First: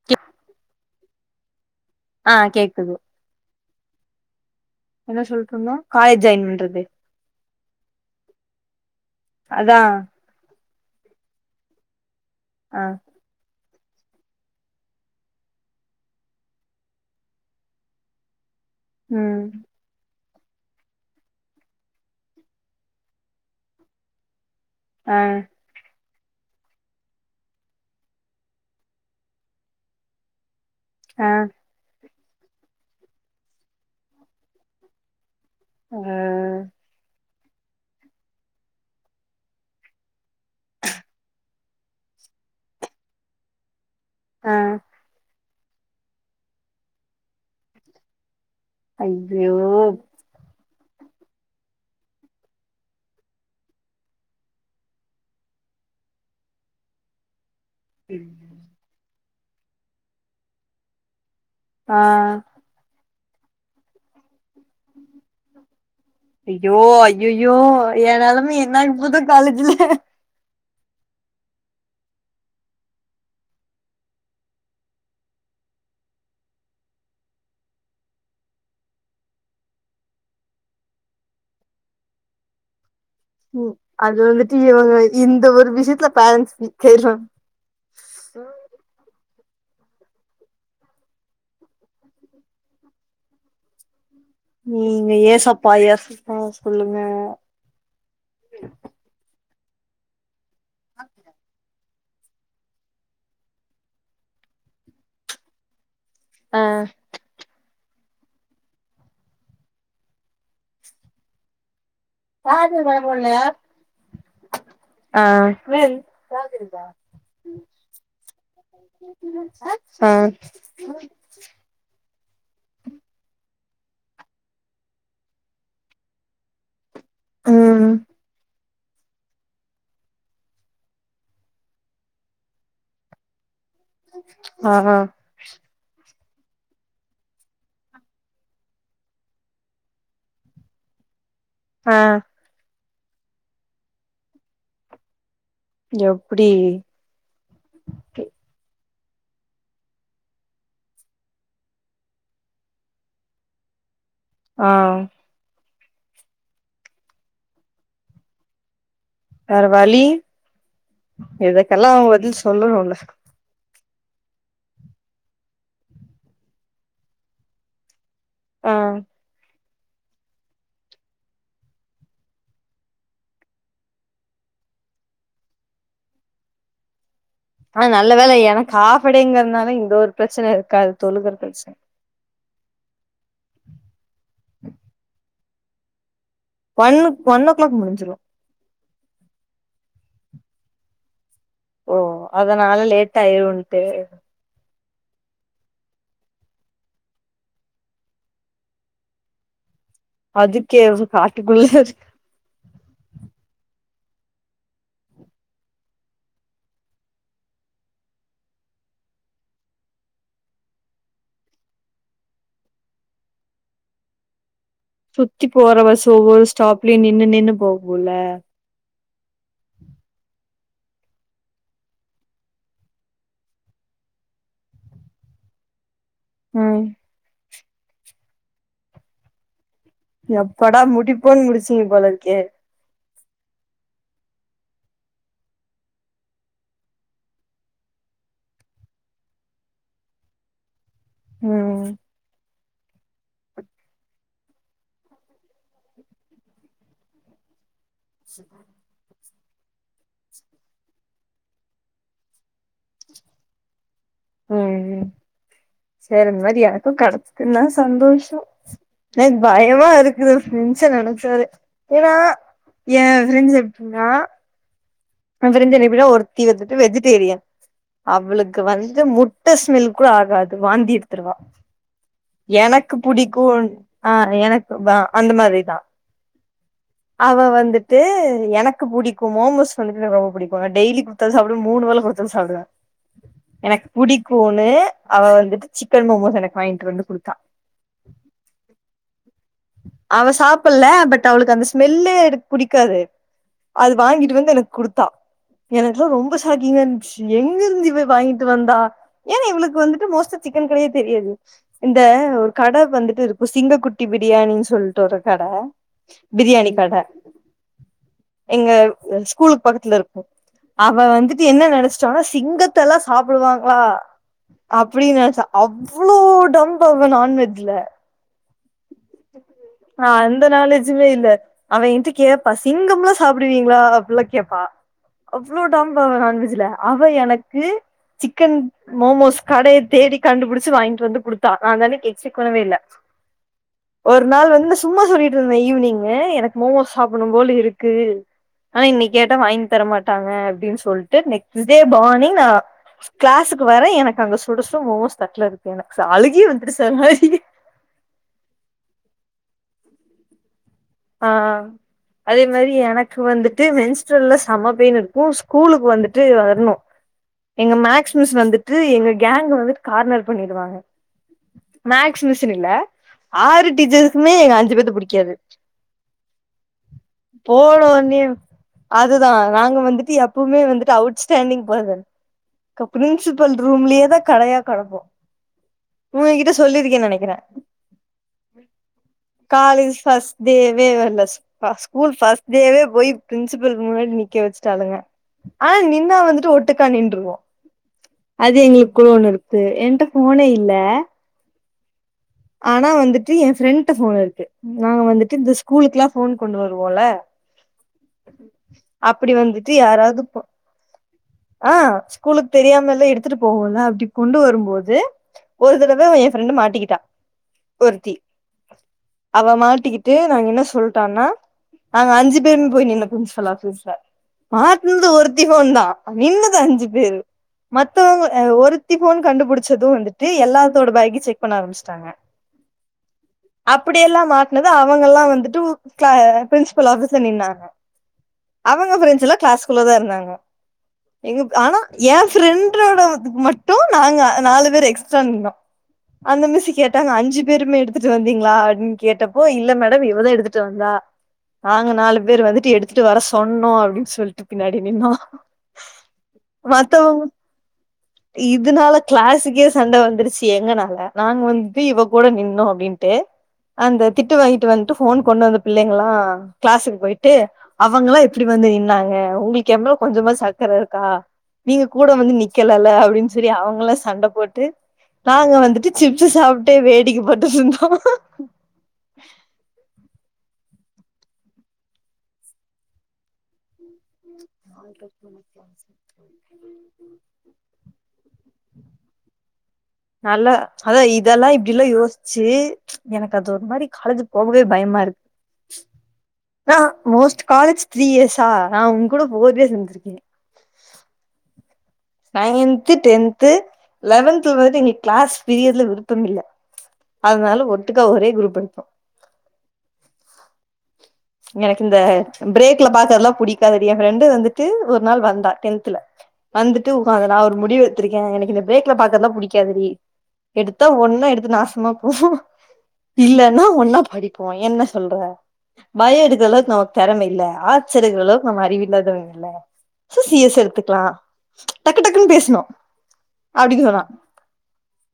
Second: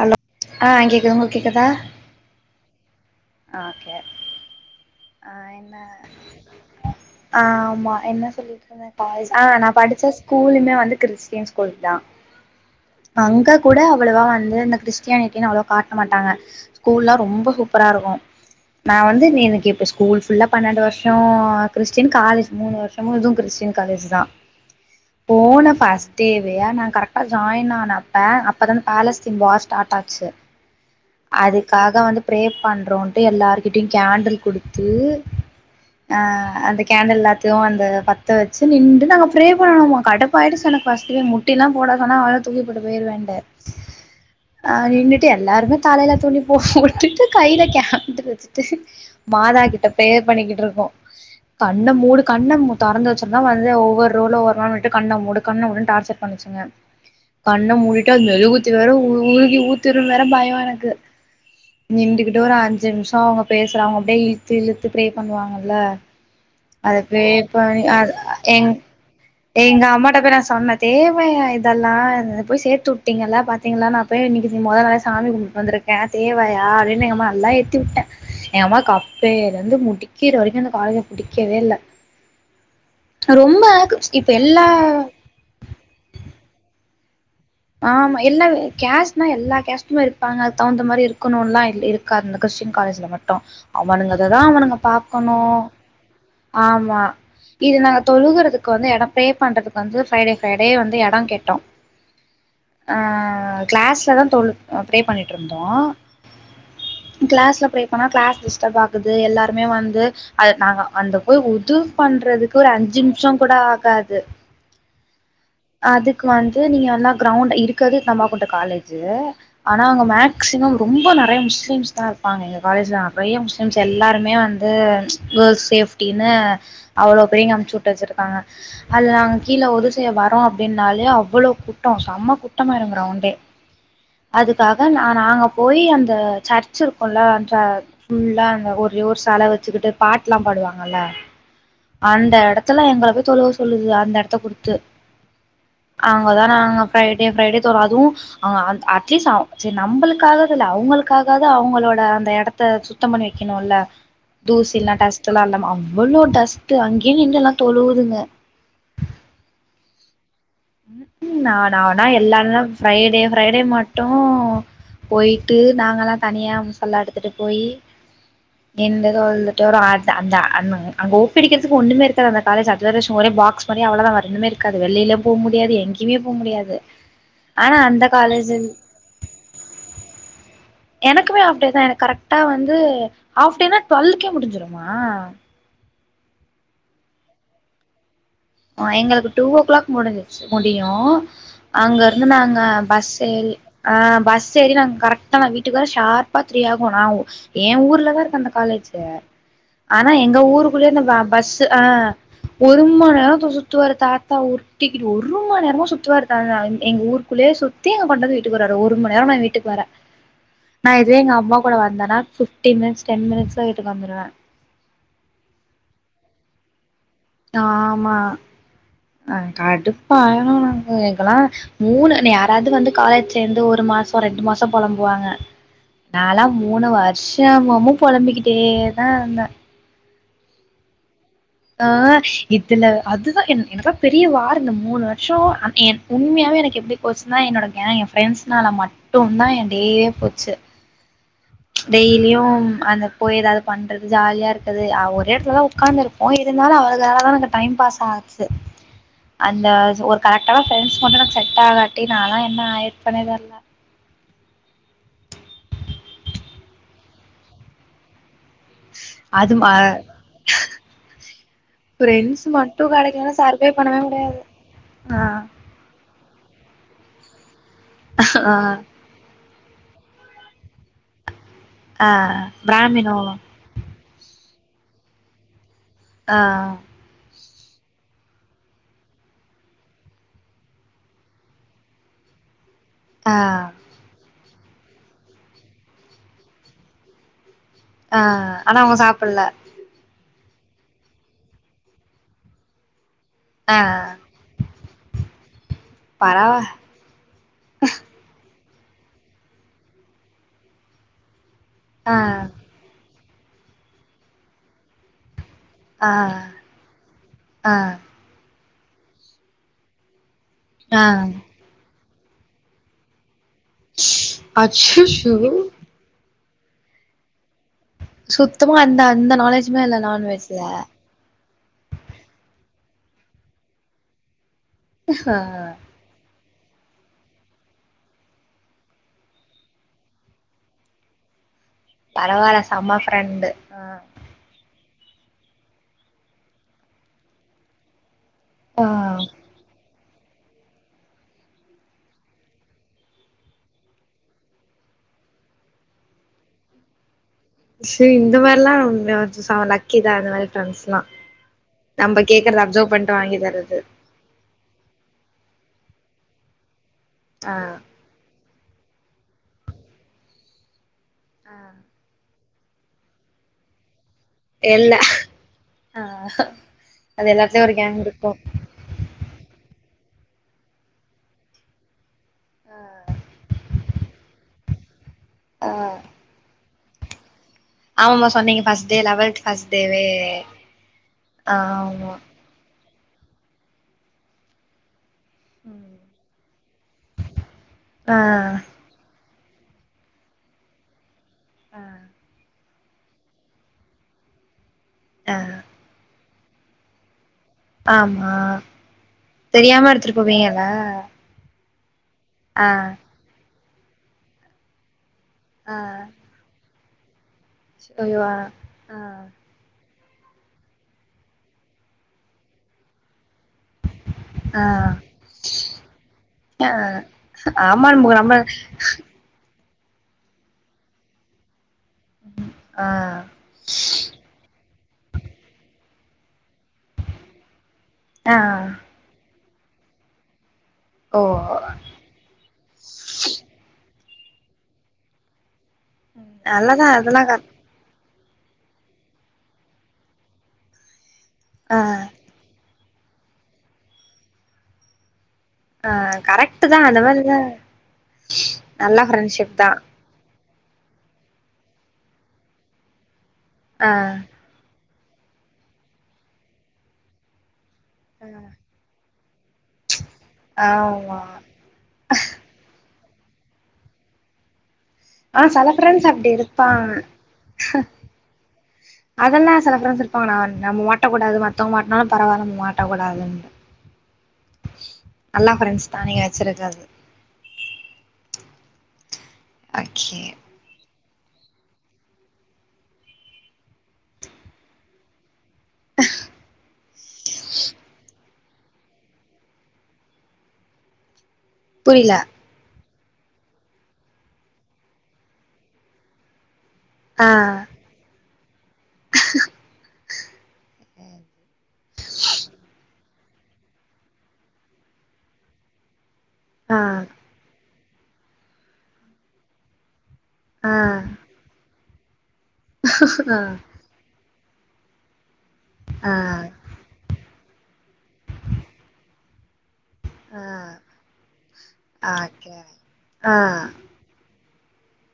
Hello ஆஹ் கேக்குது உங்களுக்கு கேக்குதா ஆ கேக்குது ஆ கே என்ன ஆஹ் சொல்ட்டு இருந்தோ என்ன காலேஜ் ஜாயின் பண்றது ஆஹ் ஆமா ஆஹ் நான் அதா படிச்ச ஸ்கூலுமே வந் கிறிஸ்டியன் ஸ்கூல் தான் ஆ அங்கக் கூட அவ்வளவாவந்து இந்த கிறிஸ்டியானிட்டின்னு அவ்ளவா காட்ட மாட்டாங்க ஸ்கூல்லா ரொம்ப சூப்பரா இருக்கு நான் வந்து ம் நீனக்கே ஸ்கூல் ஃபுல்லா பன்னெண்டு வருஷம் கிறிஸ்டின் காலேஜ் மூணு வருஷமும் இதுவும் கிறிஸ்டின் காலேஜ் தா ஆ போன பாஸ் தேவயா நான் கரக்டா ஜாயினனாப்ப அப்பதா பேலஸ்தீன் வார் ஸ்டார்ட் ஆச்சு ஆ அதுக்காக வந்து ப்ரே பண்றோன்ட்டு எல்லாருகிட்டியும் கேண்டில் குடுத்து ஆ ஆஹ் அந்த கேண்டில்ல த்து அந்த பத்தவச்சு நின்டு நாங்க ப்ரே பண்ணணுமா கடவ் ஃவயிடு சொன்ன ஃபஸ்டு யேர் முட் முட்டிலா போடக்கனா அவள தூக்கிபோட்டு போயிருவேண்ட் ஆ ஆஹ் நின்னட்ட எல்லாருமே தலைல துணி போ போட்டுட்டு கையில கேண்டடிலு வச்சு யிட்டு ஐயோ மாதா கிட்ட பிரேயர் பண்ணிக்கிட்டு இருக்கோ கண்ண மூடு கண்ண மு தொறந்து வெச்சிருந்தா வந்து ஒவ்வொரு ரோல வரோன்னுட்டு கண்ண மூடு கண்ண மூடுன்னு டார்ச்சர் பண்ணுச்சுங்க கண்ண மூடிட்டா மெழுகுவத்தீவேற ஊத் கி ஊத்துருன் வேற பயம் எனக் க்கு ஆ நின்டுகிட்டு ஒரு அஞ்சு நிம்ஷம் அவங்க பேசறாங்க அப்டியே இழுத்து இழுத்து ப்ரே பண்ணுவாங்கல்ல ஐயோ அத ப்ரே ஐயையோ பண் அது நெலம எ எங் என்ன ஆக போதோ காலேஜ்ல எங்க அம்மாகிட்ட கூட சொன்ன தேவையா இதெல்லா இத போய் சேத்துவுட்டீங்கல்ல பாத்தீங்ளா நா போய் இன்னைக்கு மொத நாளே சாமி கும் வந்திருக்கே தேவையா அப்டினு எங்க அம்மா நல்லா ஏத்திவுட்டே எங்க அம்மா அப்பேளந்து முடிக்கிற வரைக்கு அந்த காலேஜ புடிக்கவே இல்ல ரொம்ப உம் அது இப்ப வந்துட்டு எல்லா இவங்க இந்த ஒரு விஷயத்ல பேரண்ட்ஸ் ஃப்ரீ தேட்ராங் ஆமா எல்லா கேஸ்னா எல்லா கேஸ்ட்டுமே இருப்பாங்க அதுக் தகுந்த மாரி இருக்கணும்லா இருக்காது இந்த கிறிஸ்டின் காலேஜ்ல மட்டோ அவனுங்க உம் பாக்கணு ஏசப்பாய [inaudible] ஆமா இது நாங்க தொழுகுறதுக்கு வந்து எடப்பே பண்றது வந்து ஃப்ரைடே ஃப்ரைடே வந்து எடோ கேட்டோ அஹ் கிளாஸ்லதா தொழு ப்ரே பண்ணிட்டிருந்தோ. ஆ க்ளாஸ்ல ப்ரே ஆனா க்ளாஸ் டிஸ்டப் ஆகுது எல்லாருமே வந்து அ நாங்க அந்த போய் உது பண்றதுக்கு ஒரு சார்ஜர் வேற அஞ்சு நிம்ஷோ போடலையா? கூட ஆகாது ஆ அதுக்கு வந்து சார்ஜர் இருக்கா? நீங்க எல்லா க்ரௌண்ட் இருக்கறது தம்மா துண்டு காலேஜூ ஆனா அங்க ஆ மேக்சிமம் ரொம்ப நெறைய முஸ்லிம்ஸ்தா இருப்பாங்க எங்க காலேஜ்ல நெறைய முஸ்லீம் ம்ஸ் எல்லாருமே வந்து கேள்ஸ் ஃசேப் அப்டினு அவ்ளோ பிள்ளைங்க அம்ச்சு விட்டு ம் வெச்சிருக்காங்க அது நாங்க கீழ ஒது செய்ய வரோ அப்டினாலே அவ்ளோ கூட்டோ செம்ம குட்டமாயிரும் க்ரௌண்டே ஆ அதுக்காக ந நாங்க போயி அந்த சர்ச் இருக்குள்ள அந்த ஃபுல்லா அந்த ஒரே ஒரு செல வெச்சுகிட்டு பாட்லா பாடுவாங்க நல்லா ஆ அந்த எடத்ல தொல்லா எங்கள போய் தொழுவ சொல்லுது அந்த எடத்த குடுத்து அங்கதா எப்டி நாங்க ஃப்ரைடே ஃப்ரைடே தொழு அதுவு அவுங்க அந்த அட்லீஸ்ட் அ நம்மளுக்காக இல்ல அவுங்களுக்காகவாது அவங்ளோட அந்த எடத்த சுத்தம் பண்ணி வெக்கிணோமில்ல ஆ தூசிலா டஸ்ட்லா இல்லாம அவ்ளோ டஸ்ட்டு அங்கியே நின்னு எல்லா தொழுவுதுங்க வேற வழி ம் ம் நா இதுக்கெல்லா நானா பதில் எல்லானா சொல்லணும்ல ஃப்ரைடே ஃப்ரைடே மட் ட்டு போயிட்டு நாங்கல்லா தனியா முஸல்லா எடுத்துட்டு போயி ஆ இண்டு தொழ்து அத் அந் அங் அங்க ஓப்பிடிக்கிறதுக்கு ஒண்ணமே இருக்காது அந்த காலேஜ் அது வேரவிஷ் ஒரே பாக்ஸ் பன்னி அவள தா வேரொன்னுமே ருக்காது வெளிலு போ முடியாது எங்க்யுமே போ முடியாது ஆனா அனா அந்த நல்ல வேல காலேஜில் எனக் ஹாஃபடேங்கறத்னால இந்த ஒரு ப்ரச்சன இருக் எனக்குமே அப்டிதா எனக் கரக்ட்டா வந் தூ ஆஃப்டேனா ட்வல்க்கே முடிஞ்சுருமா ஒன்னு ஒன் ஓ க்ளாக் முடிஞ்சுரு ஆ எங்கள்க்கு டூ ஓ க்ளாக் முடிஞ்சுச்சு முடியு ஓ அங்க ருந்து நாங்க அதனால பஸ் லேட் ஏறி ஆயிருன்ட்டு ஆஹ் பஸ் ஏறி நாங் கரக்ட்டா நா வீட்டுக்கு வர ஷார்பா த்ரீ ஆகு நா எ ஊர்லதா இருக் அந்த காலேஜ் ஆனா எங்க அதுக்கே ஊருக்குள்ளயே இந்த வா பஸு காட்டுக்குள்ள ஆஹ் ஒரு மநேர சுத்துவாரு தாத்தா உர்ட்டிகிட்டு ஒரு மநேரமா சுத்துவாரு எங்க ஊருக்குள்ளயே சுத்தி எங்க கொண்டந்து வீட்டுக்கு வராரு ஒரு மநேரொ நா வீட்டுக் வர நா இதுவே எங்க அம்மா கூட வந்தனா ஃபிஃப்டீன் மினிட்ஸ் டென் மினிட்ஸ் ல வீட்டுக் வந்துருவ சுத்தி போற பஸு ஒவ்வொரு ஸ்டாப் லி நின்னு நின்னு போகுல ஆஹ் கடுப்பானுனு எக்கல்லா மூணு யாராவது வந்து காலேஜ் சேந்து ஒரு மாசொ ரெண்டு மாசம் பொலம்புவாங்க நாலா ம் மூணு வர்ஷமு மும் பொலம்பிக்கிட்டே தாந்த எப்படா முடிப் ஆஹ் இதுல அத் துதான் என் எனக்லா பெரிய வார் இந்த மூணு வர்ஷோ என் உண்மையாவே எனக் எப்டி போச்சுன்னா என்னோட கேங் என் ஃப்ரெண்ட்ஸ்னால மட்டுந்தா என் டெய்யே போச்சு ம் டெய்லியு அந்த போய் ஏதாவது பண்றது ஜாலியா இருக்கது ஒரே எடத்துலதா உக்காந்துருப்போ இருந்தாலு அவளுகனால தா எனக்கு டைம் பாஸ் ஆச்சு அந்த ஒரு கரெக்டான ஃப்ரெண்ஸ் மட்டு எனக் செட் ஆகாட்டி நால்லா என்ன ஆயிர்ப்பன்னே தெர்ல செர் ந்த மாரி எனக்கு கடச்சுதுன்னா சந்தோஷோ எனக் அது ம பயமா இருக்குது ஃப்ரெண்ஸ நெனச்சாலே ஏனா ஃப்ரெண்ட்ஸ் மட்டும் எ கெடைக்கலனா ஃப்ரெண்ஸ் சர்வே பண்ணவே எப்புன்னா முடியாது ஆ [unintelligible] என்னவிட ஒர் தி வந்துட்டு வெஜிடேரியன் ஆ அவ்ளுக்கு வந்து மு ட்ட ஸ்மெல் கூட ஆகாது வாந்தி எட்த்துருவா ஆ எனக்கு பிராமினோ புடிக்குன் ஆஹ் எனக்கு வா அந்த மாரிதா ஆஹ் அவ வந்துட்டு எனக்கு புடிக்கு மோமோஸ் வந்துட்டு எனக்கு ரொம்ப புடிக்கு நா டெய்லி குடுத்தாலு சாப்டுவ மூணு வேள குடுத்தாலு சாப்டுவ ஆ எனக்கு புடிக்கும் னு அவ வந்துட்டு சிக்கன் மோமோஸ் எனக்கு வாங்கிட்டு வந்து குடுத்தா ஆ ஆனா அவங்க சாப்பல்ல அவ சாப்பில்ல பட் அவளுக்கு அந்த ஸ்மெல்லு புடிக்காது ஆ அது வாங்கிட்டு வந்து எனக்கு குடுத்தா எனக்குலா ரொம்ப பரவா ஷாக்கிங்காந்துச்சு எங்கிருந்து இ்வ வாங்கிட்டு வந்தா ஏன்னா இவளுக்கு வந்துட்டு மோஸ்ட்டா சிக்கன் கடையே தெரியாது இந்த ஆ ஒரு கட வந்துட்டு இருக் சிங்க குட்டி விட் பிரியாணினு சொல்ட்டு ஒரு கட ஆ பிரியாணி கட ஆ எங்க ஸ்கூல்க்கு பக்கத்ல இருக்கு ஆ அவ வந்துட்டு என்ன நெனச் ஆனா சிங்கத்தெல்லா சாப் ப்டுவாங்களா அப்டின்னு அச்சச்சோ நெனச்ச அவ்ளோ தொம்பா அவ நான்வெஜ்ல சுத்தமா அந்த அந்த நாலேஜுமே இல்ல ஆ அந்த நான்வெஜ்ல நாலேஜுமே இல்ல அவ என்ட்ட கேப்பா ச சிங்கம்லா சாப்டுவீங்களா அப்டில்லா கேப்பா ஆ அவ்ளோ டான் பா அ நான்வெஜ்ல அவ எனக்கு சிக்கன் மோமோஸ் கடைய தேடி கண்டுபிடிச்சு வாங்கிட்டு வந்து குடுத்தா நா அந்த அன்னைக்கு எக்ஸ்பெக்ட் பண்ணவே பரவால்ல இல்ல செம்ம ஃப்ரெண்டு ஆ ஒரு நாள் வந்து இந்த சும்மா சொல்லிட்ருந்தே ஈவினிங்கு எனக்கு மோமோஸ் சாப்டும் போல இருக்கு ஆனா ஆ இன்னை கேட்டா வாங்கி தரமாட் ட்டாங்க அப்டின்னு சொல்ட்டு நெக்ஸ்ட் டே மார்னிங் நா ஆஹ் கிளாஸுக்கு வரே எனக்கு அங்க சுடசட மோமோஸ் தட்ல இருக்கு எனக்கு அழுகே வந்துருச்சு மாரி சரி இந்த மாரிலா அ லக்கிதா அந்த மாரி ஃப்ரெண்ட்ஸ்லா ஆ நம்ம அதே கேக்குறத மாரி அப்சர்வ் பண்ட்டு எனக்கு வாங்கி வந்துட்டு தர்றது மென்ஸ்ட்ரல்ல செம பெயின் இருக்கு ஸ்கூலுக்கு வந்துட்டு ட்டு வரணு ஆ எங்க மேக்ஸ் மிஸ் வந்துட் த்ரீ எங்க கேங் வந்துட் கார்னர் பண்ணிடுவாங்க ஆ மேக்ஸ் மிஸ் இல்ல ஆறு டீச்சர் மே எங்க அஞ்சு பேத்த இல்ல புடிக்காது ஆ அது எல்லாத்துலயு ஒரு போன கேங் ஒட்னே இருக்கு அதுதா நாங் நாங்க வந்துட்டு எப்பவுமே வந்துட்டு அவுட் ஸ்டாண்டிங் பர்சன் கப் பிரின்சிபல் ரூம்லேயே தா கெடையா கெடப்போ ஆ உங்ககிட்ட ஸ் சொல்லிருக்கேனு நெனைக்கிறே ஆமாமா சொன்னீங்க ஃபர்ஸ்டு டே லவல்த் ஃபர்ஸ்ட் டேவே தேவையே இல்ல ஸ் ப்பா ஸ்கூல் ஆமா ஃபர்ஸ்டு டேவே போய் பிரின்சிபலுக்கு முன்னாடி நிக்க வச்சுட்டாளுங்க ஆனா ம் நின்னா வந்துட்டு ஒட்டுக்கா நின்றுருவோ ஆ அது எங்களுக்குள்ள ஒன்னு இருக் த்து என்ட்ட போனே இல்ல அஹ் ஆனா வந்துட்டு ஏ ஃப்ரெண்ட்ட போன் இருக்கு நாங்க வந்துட்டு ஆ இந்த ஸ்கூலுக்கெல்லா போன் கொண்டு வருவோல ஆமா அப்டி வந்துட்டு தெரியாம எடுத்துட்டு யாராவது போவீங்களா ஆ ஸ்கூலுக்கு தெரியாமல்லா எடுத்துட்டு போவோல அப்படி கொண்டு வரும்போது ஆ ஒரு தடவ என் ஃப்ரெண்டு மாட்டிக்கிட்டா ஒருத்தி ஐயோ ஆ அவ மாட்டிக்கி ட்டு நாங்க என்ன சொல்ட்டோன்னா நாங்க அஞ்சு பேரும் போயி நின்னோ ப்ரின்ஸ்பலாட் [unintelligible] ஆ மாட்னது ஒருத்தி போன் தா நின்னது ஆ அஞ்சு பேரு ஆமா நம்ம மத்தவங்க நம்ம அ ஒருத்தி போன் கண்டுபிடிச் சது வந்துட்டு எல்லாத்தோட பேக்கையு செக் பண்ண ஆரம்பிச்சுட்டாங்க ஆ அப்படியெல்லா மாட்னது அவுங்கள்லா வந்துட்டு ஸ்ல ப்ரின்சிபல் ஆஃபீஸ்ல நின்னாங்க ஆ அவங்க ஃப்ரெண்ட்ஸ் எல்லா க்ளாஸ் குள்ளதா இருந்தாங்க ஓ எங்க ஆனா என் ஃப்ரெண்ட்ரடோடது மட்டு நாங்க நாலு பேரு எக்ஸ்ட்ரா நின்னோம் நல்லதா அது அஞ்சு பேருமே எடுத் எடுத்துட்டு வந்தீங்களா அப்டின்னு கேட்டப்போ இல்ல மேடம் இவதா எடுத்துட்டு வந்தா ஆ நாங்க நாலு பேரு வந்துட்டு எடுத் எடுத்துட்டு வர சொன்னோ அப்டின்னு சொல்ட்டு பின்னாடி நின்னோ ஆ கரெக்ட் தா அந்த மத்தவங்க மாரிதா இதனால நல்லா ஃப்ரெண்ட்ஷிப் கிளாஸுக்கே தா சண்ட வந்துருச்சு எங்கனால நாங்க வந் து இவ கூட நின்னோ அப்படின்ட்டு ஆ அந்த திட்டு வாங்கிட்டு வந்து ட்டு ஃபோன் கொண்டு வந்த பிள்ளைங்களா கிளாஸுக்கு போயிட்டு அவங்களா எப்டி வந்து நின்னாங்க உங்ளுக் ஏ மேல கொஞ்சமாச்சு அக்கற இருக்கா? ஆமா நீங்க கூட வந்து நிக்கலல்ல அப்டி அப்டின்னு சொல்லி அவங்கல்லா சண்ட போட்டு நாங்க வந்துட்டு சிப்ஸ் சாப் ஆ, அதெல்லா சில ஃப்ரண்ட்ஸ் இருப்பாங்க நா நம்ம மாட்ட கூடாது மத்தவங்க மாட்னாலு பரவாயில்ல நம்ம மாட்டக் கூடாதுனு நீங்க வச்சிருக்கறது [unintelligible] அச்சே நல்லா அதா இதெல்லா இப்டிலா யோசிச்சு எனக்கு அது ஒரு மாரி காலேஜு போகவே பயமா இருக் ஆ மோஸ்ட் காலேஜ் த்ரீ இயர்ஸ் ஆ நா உங் கூட ஃபோர் டேஸ் இருந்திருக்கேங்க புரில நயன் த்து டென்த்து லெவன்த்து வந்துட்டு எங்களுக் க்ளாஸ் பிறியரதுல விருப்பம் இல்ல ஆ அதனால ஒட்டுக்கா ஒரே குரூப் எடுத்தோம் எனக்கு இந்த ப்ரேக்ல பாக்குறதுலா புடிக்காதுடி என் ஃப்ரெண்டு வந்துட்டு ஒரு நாள் வந்தா டென்த்ல ஆ வந்து டு உ அதனால ஒரு முடிவு ட்ருக்கே எனக்கு இந்த ப்ரேக்ல பாக்குறதுலா பிடிக்காதுடி ஆ எடுத்தா ஒன்னா எடுத்து நாசமா [unintelligible] இல்லன்னா ஒன்னா படி போ என்ன சொல்ற ஆ ஆ பயோ இருக்குறளவுக்கு நமக்கு தெறம இல்ல ஆர்ட்ஸ் எடுக்குற அளவுக்கு நம்ம அறிவில்லாதவங்க இல்ல சோ சி எஸ் ஆ எடுத்துக்கலா டக்கு டக்குன்னு ஓகே பேசனு ஆ அப்படின் சொன்னா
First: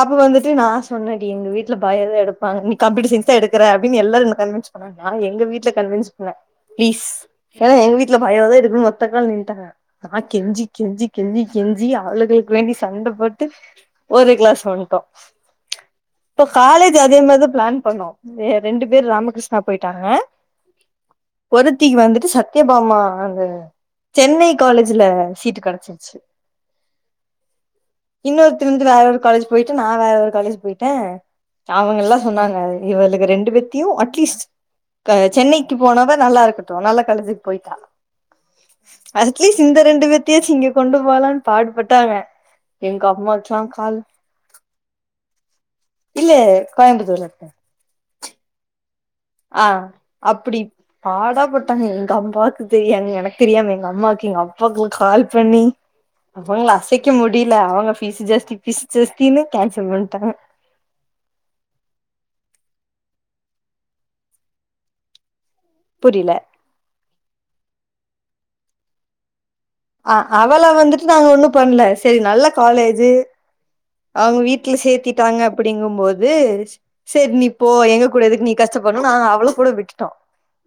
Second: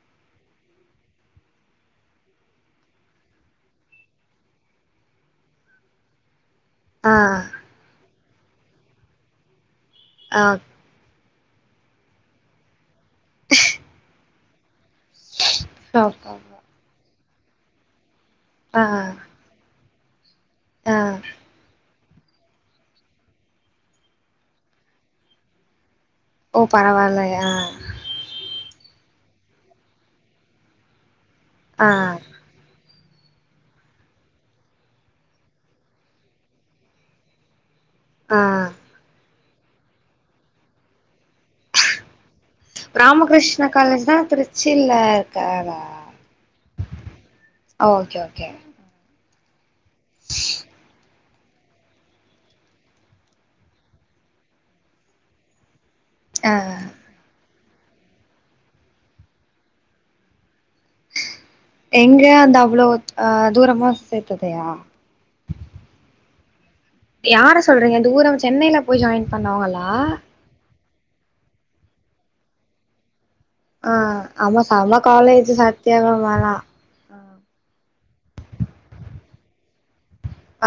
அப்ப வந்துட்டு நா சொன்னடி எங்க வீட்ல பயோதா எடுப்பாங்க நீ கம்ப்யூட்டர்சைன்ஸ் தா எடுக்கற அப்டின்னு எல்லாரு கன்வின்ஸ் பண்ணாங்க நா எங்க வீட்ல கன்வின்ஸ் பண்ணே ப்ளீஸ் ஆ ஆ ஏனா எங்க வீ இல்ல பயோ தா எடுக்குனு ஒத்த கால்ல நின்டாங்க நா கெஞ்சி கெஞ்சி கெஞ்சி கெஞ்சி அவுளுகளுக்கு வேண்டி சண்ட போட்டு ஒரே க்ளாஸ் வன்டோ இப்போ காலேஜி அதே மாரி தா ப்ளான் பண்ணோ ஏ ரெண்டு பேர் ராமகிருஷ்ணா போயிட் ட்டாங்க ஆஹ் திக்கு வந்துட்டு சத்யபாமா அந்த சென்னை காலேஜ்ல சீட் கெடச்சு சு ஓ பரவாயில்லையா இன்னொருத்தி வந்து வேற காலேஜ் போய்ட்டு நா வேற ஒரு காலேஜ் போய்ட்டே ஆ அவுங்க எல்லா சொன்னாங்க அது இவளுக ரெண்டு பேத்தையு அட்லீஸ்ட் சென்னைக்கு போனவாத நல்லாருக்கட்டு நல்ல காலேஜுக்கு போய்ட்டா ஆஹ் ஸ்லீஸ் இந்த ரெண்டு பேத்தயு சிங்க கொண்டு போலான் பாடுபட்டாங்க எங்க அம்மாட்ற ராமகிருஷ்ண கால் காலேஜ் தா திருச்சில இருக்காதா இல்லயே கோயம்புத்தூர்ல கே ஆஹ் அப்டி பாடா போட்டாங்க எங்க அம்பாக்கு தெரியாதுங்க எனக் தெரியாம எங்க அம்மாக்கு எங்க அப்பாக்குளா கால் பண்ணி ஆ அவுங்கள அசைக்க முடில அவு ஃபீஸ் ஜாஸ்தி ஃபீஸ் ஜாஸ்தீன்னு கேன்சல் பண்டாங்க எங்க அந்த அவ்ளோ அஹ் தூரமா சேத்ததையா புரில யார சொல்றீங்க தூரோ சென்னைல போய் ஜாயின் பண்ணுவங்ளா ஆ அவள வந்துட்டு நாங்க ஒன்னு பண்ணல சரி நல்ல காலேஜு ஆ அவுங்க ஆமா வீட்ல செம சேத்திட்டாங்க காலேஜ் சத்தியமா அப்டிங்கம்போது வேணா சரி நீ போ எங்க கூட எதுக் நீ கஷ்ட பட்ணு நா அவள கூட விட்டுட்டோ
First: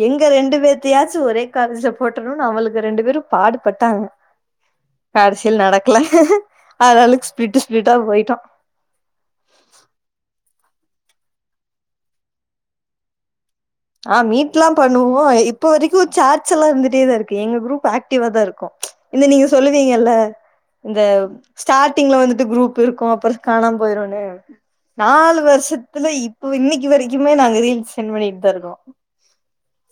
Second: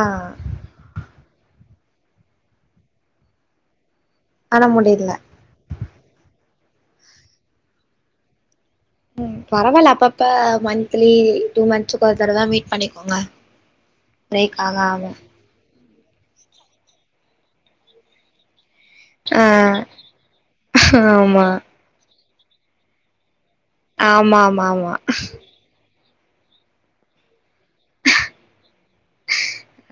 ஆ எங்க ரெண்டு பேத்தயாச்சு ஒரே காலேஜ்ல போட்றனும்னு அவளுக்கு ரெண்டு பேரு பாடு பட்டாங்க ஆனா முடியல காடசில் நடக்கல ஆளாளுக்கு ஸ்பிட்டு் ஸ்பிட்டா போயிட்டோ உம் பரவால அப்பப்ப மந்த்லி டூ மந்த்ஸ்க்கு ஒரு தடவதா மீட் பண்ணிக்கோங்க ஆஹ் பிரேக் மீட்லா ஆகாம பண்ணுவோ இப்ப வரைக் பு சார்ச்சு எல்லா இருந்துட்டே தா இருக்கு எங்க குரூப் ஆக்டிவா தா இருக்கு இந்த ஆ நீங்க சொல்லுவீங்கல்ல இந்த ஆமா ஸ்டார்டிங்ல வந்து குரூப் இருக்கு அப்பறோ காணாம போயிருன்னு ஆமா ஆமா ஆமா நாலு வருஷத்து இத்துல இப்ப இன்னைக்கி வரைக்குமே நாங்க ரீல்ஸ் சென்ட் பண்ணிட்டு தா இருக்கோ கோ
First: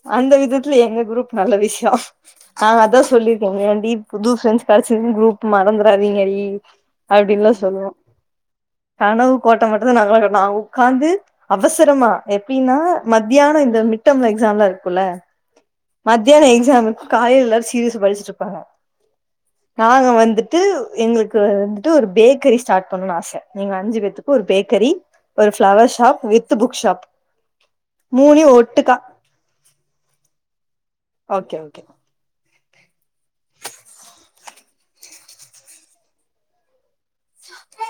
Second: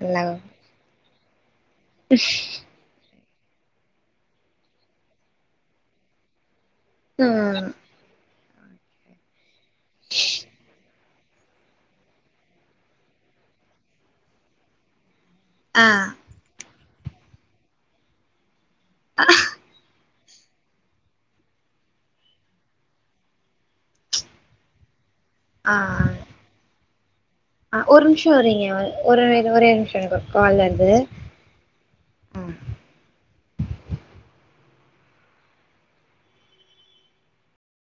நல்லா அந்த விதத்துல எங்க குரூப் நல்ல விஸ் [inaudible] ஆஹ் அதா சொல்லி ஏன்டி புது ஃப்ரெண்ட்ஸ் கடச்சிதுன் குரூப் மறந்துறாதீங்கடி அப்டின்லா ம் சொல்லுவோ கனவு கோட்ட மட்டுந்தா நாங்களா கட்டுனோ அ உக்காந்து அவசரமா எப்டின்னா மத் தியானம் இந்த மிட்டம்ல எக்ஸாம்லா இருக்குல்ல ஆ மதியான எக்ஸாம் காயல எல்லாரு சீரியஸ படிச்சுட்டுருப்பாங்க நாங்க வந் துட்டு எங்களுக்கு வந்துட்டு ஒரு பேக்கிரி ஸ்டார்ட் பண்ணனு ஆச எங்க அஞ்சு பேத்துக்கு ஒரு பேக்கரி ஒரு flower shop with book shop ஆஹ் ஒரு நிமிஷோ இருங்யா ஒரு ஒரே நிமிஷோ இருங்க கால் வருது ஓகே ஓகே ஹ்ம் [inaudible]